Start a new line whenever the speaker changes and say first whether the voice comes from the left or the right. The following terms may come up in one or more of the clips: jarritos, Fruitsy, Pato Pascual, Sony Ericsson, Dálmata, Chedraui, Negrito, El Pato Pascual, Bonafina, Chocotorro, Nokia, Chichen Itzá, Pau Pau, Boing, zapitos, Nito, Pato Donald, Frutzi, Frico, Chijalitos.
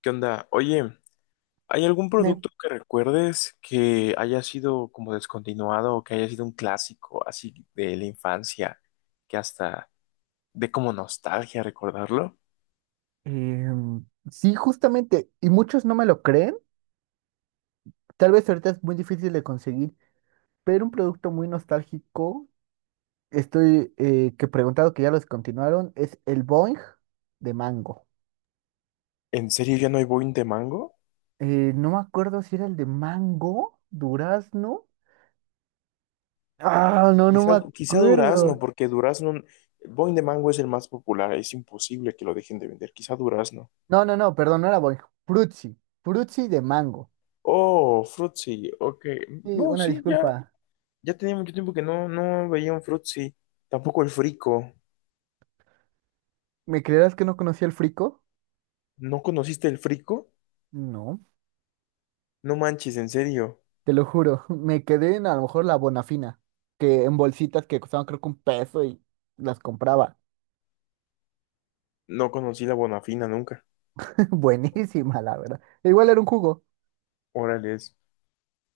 left: ¿Qué onda? Oye, ¿hay algún
right: Me-
left: producto que recuerdes que haya sido como descontinuado o que haya sido un clásico así de la infancia que hasta de como nostalgia recordarlo?
right: em, sí, justamente, y muchos no me lo creen. Tal vez ahorita es muy difícil de conseguir, pero un producto muy nostálgico, estoy que he preguntado que ya lo descontinuaron, es el Boing de mango.
left: ¿En serio ya no hay Boing de mango?
right: No me acuerdo si era el de mango, durazno. Ah, no, no
left: Quizá,
right: me
left: quizá durazno,
right: acuerdo.
left: porque durazno, Boing de mango es el más popular, es imposible que lo dejen de vender, quizá durazno.
right: No, no, no, perdón, no era Boing. Frutzi, Frutzi de mango.
left: Oh, Fruitsy, ok.
right: Sí,
left: No,
right: una
left: sí, ya,
right: disculpa.
left: ya tenía mucho tiempo que no veía un Fruitsy, tampoco el Frico.
right: ¿Me creerás que no conocía el frico?
left: ¿No conociste el Frico?
right: No.
left: No manches, en serio.
right: Te lo juro, me quedé en a lo mejor la Bonafina, que en bolsitas que costaban creo que un peso y las compraba.
left: No conocí la Bonafina nunca.
right: Buenísima, la verdad. Igual era un jugo.
left: Órale.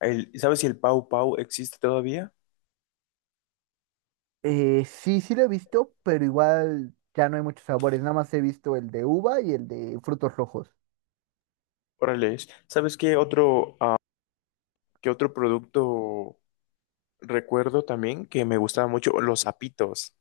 left: ¿Sabes si el Pau Pau existe todavía?
right: Sí, sí lo he visto, pero igual ya no hay muchos sabores. Nada más he visto el de uva y el de frutos rojos.
left: Órale. ¿Sabes qué otro, qué otro producto recuerdo también que me gustaba mucho? Los zapitos.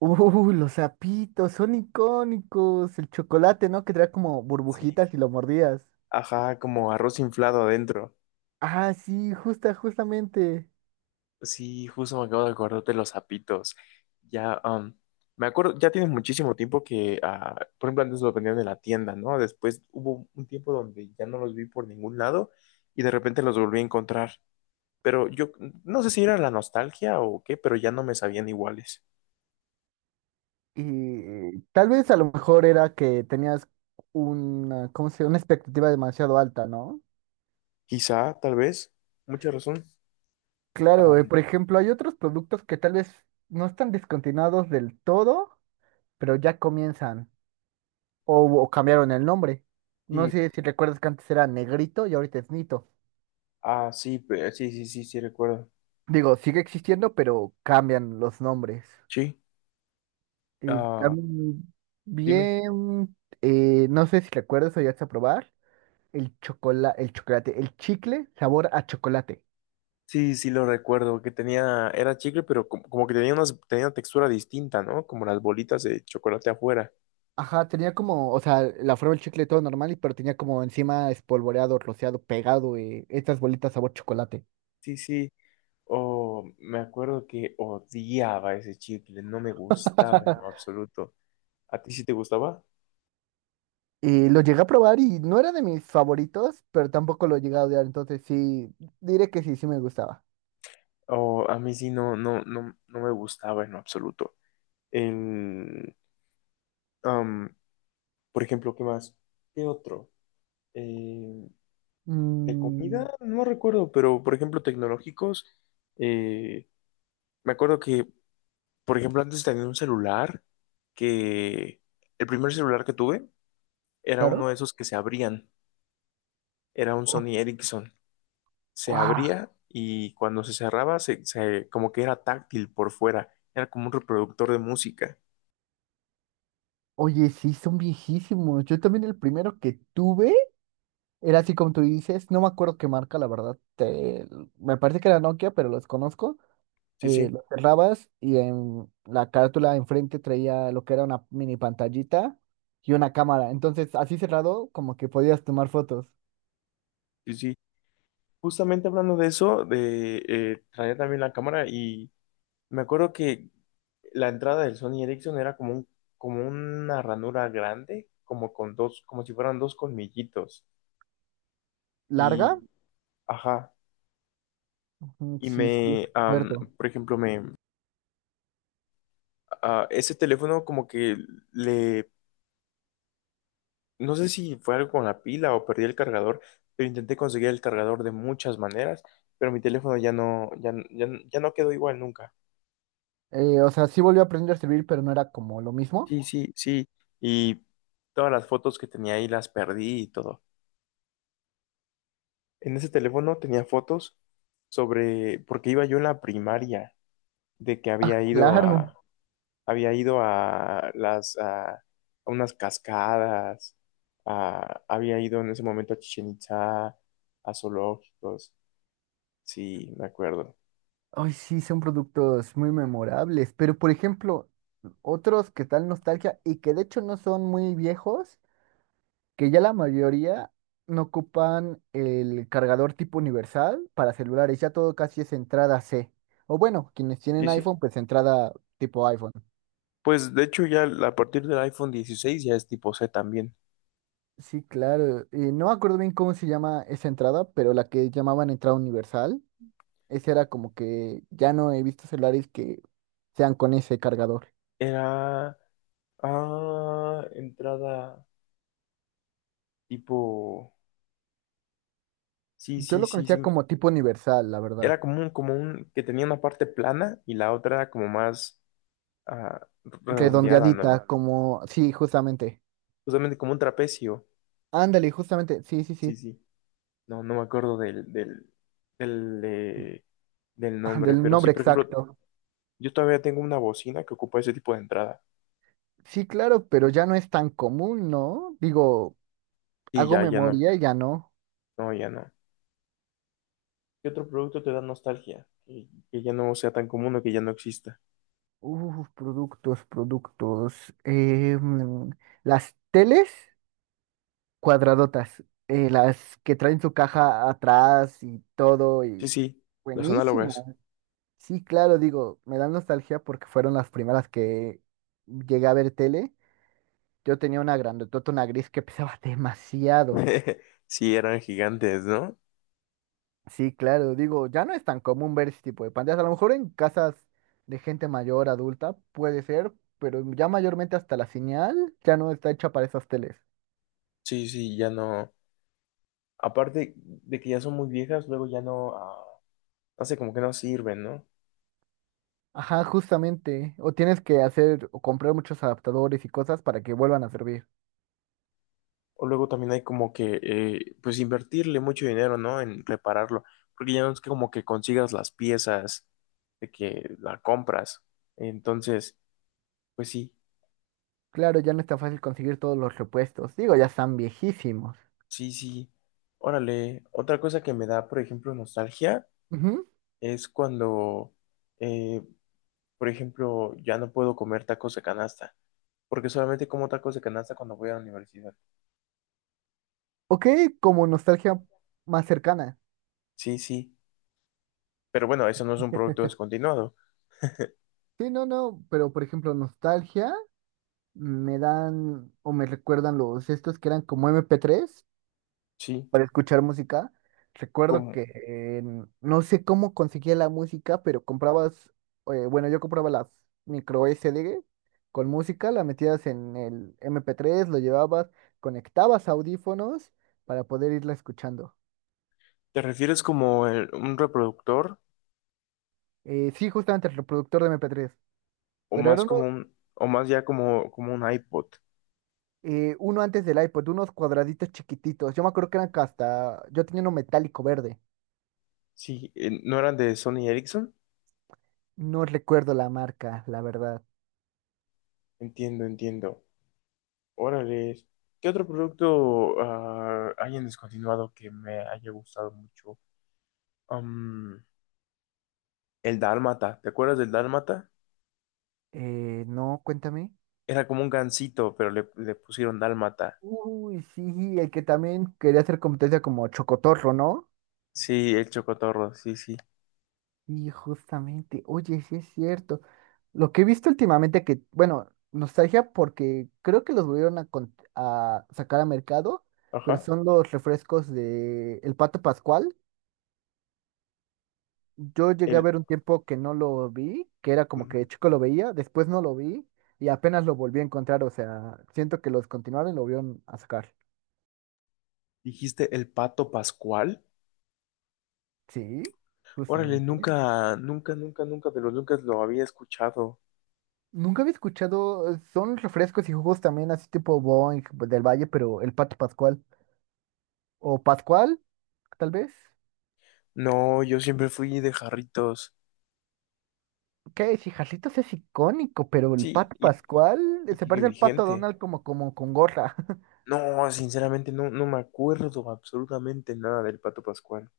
right: Los sapitos, son icónicos. El chocolate, ¿no? Que trae como
left: Sí.
right: burbujitas y lo mordías.
left: Ajá, como arroz inflado adentro.
right: Ah, sí, justamente.
left: Sí, justo me acabo de acordar de los zapitos. Ya, me acuerdo, ya tiene muchísimo tiempo que, por ejemplo, antes los vendían en la tienda, ¿no? Después hubo un tiempo donde ya no los vi por ningún lado y de repente los volví a encontrar. Pero yo no sé si era la nostalgia o qué, pero ya no me sabían iguales.
right: Y tal vez a lo mejor era que tenías una, ¿cómo se llama? Una expectativa demasiado alta, ¿no?
left: Quizá, tal vez, mucha razón. Ah,
right: Claro, por ejemplo, hay otros productos que tal vez no están descontinuados del todo, pero ya comienzan o cambiaron el nombre. No
left: sí,
right: sé si recuerdas que antes era Negrito y ahorita es Nito.
left: ah, sí, sí, sí, sí, sí, recuerdo.
right: Digo, sigue existiendo, pero cambian los nombres.
left: Sí,
right: Y
left: ah,
right: también,
left: dime.
right: bien, no sé si recuerdas o llegaste a probar el chocolate, el chicle sabor a chocolate.
left: Sí, sí, lo recuerdo, que tenía, era chicle, pero como, como que tenía, unas, tenía una textura distinta, ¿no? Como las bolitas de chocolate afuera.
right: Ajá, tenía como, o sea, la forma del chicle todo normal, y pero tenía como encima espolvoreado, rociado, pegado, estas bolitas sabor chocolate.
left: Sí, sí. O me acuerdo que odiaba ese chicle, no me gustaba en lo absoluto. ¿A ti sí te gustaba?
right: Y lo llegué a probar y no era de mis favoritos, pero tampoco lo llegué a odiar, entonces sí, diré que sí, sí me gustaba.
left: O a mí sí no, no, no, no me gustaba en lo absoluto. El, am, por ejemplo, ¿qué más? ¿Qué otro? Eh, de
right: Mm,
left: comida, no recuerdo, pero por ejemplo, tecnológicos. eh, me acuerdo que, por ejemplo, antes tenía un celular que el primer celular que tuve era uno
right: claro.
left: de esos que se abrían. Era un
right: Oh,
left: Sony Ericsson. Se
right: ¡guau!
left: abría y cuando se cerraba, como que era táctil por fuera. Era como un reproductor de música.
right: Oye, sí, son viejísimos. Yo también el primero que tuve era así como tú dices, no me acuerdo qué marca, la verdad. Me parece que era Nokia, pero los conozco.
left: Sí,
right: Eh,
left: sí,
right: lo cerrabas y en la carátula de enfrente traía lo que era una mini pantallita y una cámara. Entonces, así cerrado, como que podías tomar fotos.
left: sí, sí. Justamente hablando de eso, de traía también la cámara y me acuerdo que la entrada del Sony Ericsson era como un, como una ranura grande, como con dos, como si fueran dos colmillitos.
right: ¿Larga?
left: Y, ajá,
right: Mm,
left: y
right: sí, sí, recuerdo.
left: por ejemplo, a ese teléfono como que le, no sé si fue algo con la pila o perdí el cargador, pero intenté conseguir el cargador de muchas maneras, pero mi teléfono ya no, ya no quedó igual nunca.
right: O sea, sí volvió a aprender a servir, pero no era como lo mismo.
left: Sí, sí, sí. Y todas las fotos que tenía ahí las perdí y todo. En ese teléfono tenía fotos sobre, porque iba yo en la primaria, de que
right: Claro.
left: había ido a las, a unas cascadas, había ido en ese momento a Chichen Itzá, a zoológicos. Sí, me acuerdo.
right: Ay, sí, son productos muy memorables. Pero, por ejemplo, otros que tal nostalgia y que de hecho no son muy viejos, que ya la mayoría no ocupan el cargador tipo universal para celulares, ya todo casi es entrada C. O bueno, quienes tienen
left: Sí, sí.
right: iPhone, pues entrada tipo iPhone.
left: Pues de hecho ya a partir del iPhone 16 ya es tipo C también.
right: Sí, claro. Y no me acuerdo bien cómo se llama esa entrada, pero la que llamaban entrada universal, esa era como que ya no he visto celulares que sean con ese cargador.
left: Era, entrada. Tipo, sí,
right: Yo
left: sí,
right: lo
left: sí, sí.
right: conocía como tipo universal, la verdad.
left: Era como un, que tenía una parte plana y la otra era como más redondeada, ¿no?
right: Redondeadita, como sí, justamente.
left: Justamente como un trapecio.
right: Ándale, justamente. Sí, sí,
left: Sí,
right: sí.
left: sí. No, no me acuerdo del, eh, del
right: Ah,
left: nombre.
right: del
left: Pero sí,
right: nombre
left: por ejemplo,
right: exacto.
left: yo todavía tengo una bocina que ocupa ese tipo de entrada.
right: Sí, claro, pero ya no es tan común, ¿no? Digo,
left: Y
right: hago
left: ya, ya no.
right: memoria y ya no.
left: No, ya no. ¿Qué otro producto te da nostalgia? Que ya no sea tan común o que ya no exista.
right: Uf, productos, productos. Mm, las teles cuadradotas, las que traen su caja atrás y todo,
left: Sí,
right: y
left: sí, los análogas.
right: buenísimo. Sí, claro, digo, me dan nostalgia porque fueron las primeras que llegué a ver tele. Yo tenía una grandotota, una gris que pesaba demasiado.
left: Sí, eran gigantes, ¿no?
right: Sí, claro, digo, ya no es tan común ver ese tipo de pantallas. A lo mejor en casas de gente mayor, adulta, puede ser, pero ya mayormente hasta la señal ya no está hecha para esas teles.
left: Sí, sí, ya no. Aparte de que ya son muy viejas, luego ya no, no sé, como que no sirven, ¿no?
right: Ajá, justamente. O tienes que hacer o comprar muchos adaptadores y cosas para que vuelvan a servir.
left: O luego también hay como que, pues invertirle mucho dinero, ¿no? En repararlo, porque ya no es como que consigas las piezas, de que la compras. Entonces, pues sí,
right: Claro, ya no está fácil conseguir todos los repuestos. Digo, ya están viejísimos.
left: sí, sí. Órale, otra cosa que me da, por ejemplo, nostalgia
right: Ujú.
left: es cuando, eh, por ejemplo, ya no puedo comer tacos de canasta, porque solamente como tacos de canasta cuando voy a la universidad.
right: Ok, como nostalgia más cercana.
left: Sí, sí. Pero bueno, eso no es un producto descontinuado.
right: Sí, no, no, pero por ejemplo, nostalgia me dan o me recuerdan los estos que eran como MP3,
left: Sí,
right: para escuchar música. Recuerdo
left: como
right: que no sé cómo conseguía la música, pero comprabas, bueno, yo compraba las micro SD con música, la metías en el MP3, lo llevabas, conectabas audífonos para poder irla escuchando.
left: ¿te refieres como un reproductor
right: Sí, justamente el reproductor de MP3,
left: o
right: pero era
left: más
right: uno,
left: como un o más ya como como un iPod?
right: uno antes del iPod, unos cuadraditos chiquititos. Yo me acuerdo que eran que hasta, yo tenía uno metálico verde.
left: Sí, ¿no eran de Sony Ericsson?
right: No recuerdo la marca, la verdad.
left: Entiendo, entiendo. Órale. ¿Qué otro producto hay en descontinuado que me haya gustado mucho? Am, el Dálmata. ¿Te acuerdas del Dálmata?
right: No, cuéntame.
left: Era como un gansito, pero le pusieron Dálmata.
right: Uy, sí, el que también quería hacer competencia como Chocotorro, ¿no?
left: Sí, el Chocotorro, sí, sí.
right: Y justamente, oye, sí es cierto. Lo que he visto últimamente que, bueno, nostalgia porque creo que los volvieron a, a sacar a mercado, pero
left: Ajá.
right: son los refrescos de El Pato Pascual. Yo llegué a
left: El,
right: ver un tiempo que no lo vi, que era como que chico lo veía, después no lo vi y apenas lo volví a encontrar, o sea, siento que los continuaron y lo volvieron a sacar.
left: Dijiste el pato Pascual.
right: Sí,
left: Órale,
right: justamente.
left: nunca, nunca, nunca, nunca de los nunca lo había escuchado.
right: Nunca había escuchado, son refrescos y jugos también así tipo Boing del Valle, pero el Pato Pascual. O Pascual, tal vez.
left: No, yo siempre fui de jarritos.
right: Que Chijalitos es icónico, pero el
left: Sí,
right: Pato Pascual
left: y
right: se
left: sigue
right: parece al Pato
left: vigente.
right: Donald como, como con gorra.
left: No, sinceramente no, no me acuerdo absolutamente nada del pato Pascual.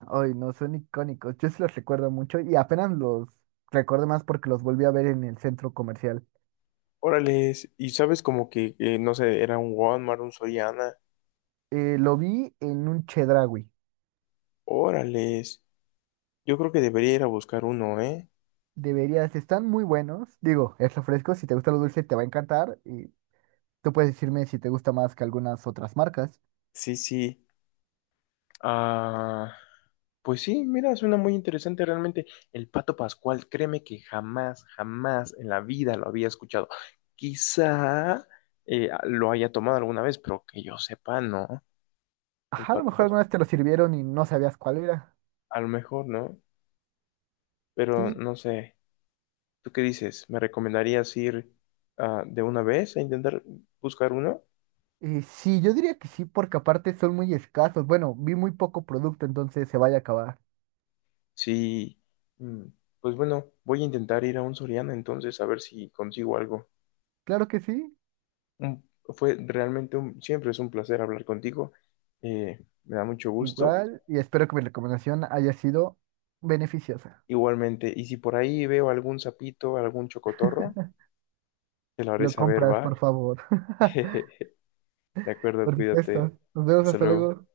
right: Ay, no, son icónicos. Yo sí los recuerdo mucho y apenas los recuerdo más porque los volví a ver en el centro comercial.
left: Órales, y sabes como que, no sé, era un Walmart, un Soriana.
right: Lo vi en un Chedraui.
left: Órales, yo creo que debería ir a buscar uno, ¿eh?
right: Deberías, están muy buenos. Digo, es refresco, si te gusta lo dulce te va a encantar y tú puedes decirme si te gusta más que algunas otras marcas.
left: Sí, sí. Ah, pues sí, mira, suena muy interesante realmente. El Pato Pascual, créeme que jamás, jamás en la vida lo había escuchado. Quizá lo haya tomado alguna vez, pero que yo sepa, no. El
right: Ajá, a lo
left: Pato
right: mejor
left: Pascual.
right: algunas te lo sirvieron y no sabías cuál era.
left: A lo mejor, ¿no? Pero
right: Sí,
left: no sé. ¿Tú qué dices? ¿Me recomendarías ir de una vez a intentar buscar uno?
right: sí, yo diría que sí, porque aparte son muy escasos. Bueno, vi muy poco producto, entonces se vaya a acabar.
left: Sí. Mm, pues bueno, voy a intentar ir a un Soriana entonces a ver si consigo algo.
right: Claro que sí,
left: Fue realmente un, siempre es un placer hablar contigo. Me da mucho gusto.
right: igual, y espero que mi recomendación haya sido beneficiosa.
left: Igualmente, y si por ahí veo algún sapito, algún chocotorro, te lo haré
right: Lo
left: saber,
right: compras, por
left: ¿va?
right: favor.
left: De acuerdo,
right: Por supuesto.
left: cuídate.
right: Nos vemos,
left: Hasta
right: hasta
left: luego.
right: luego.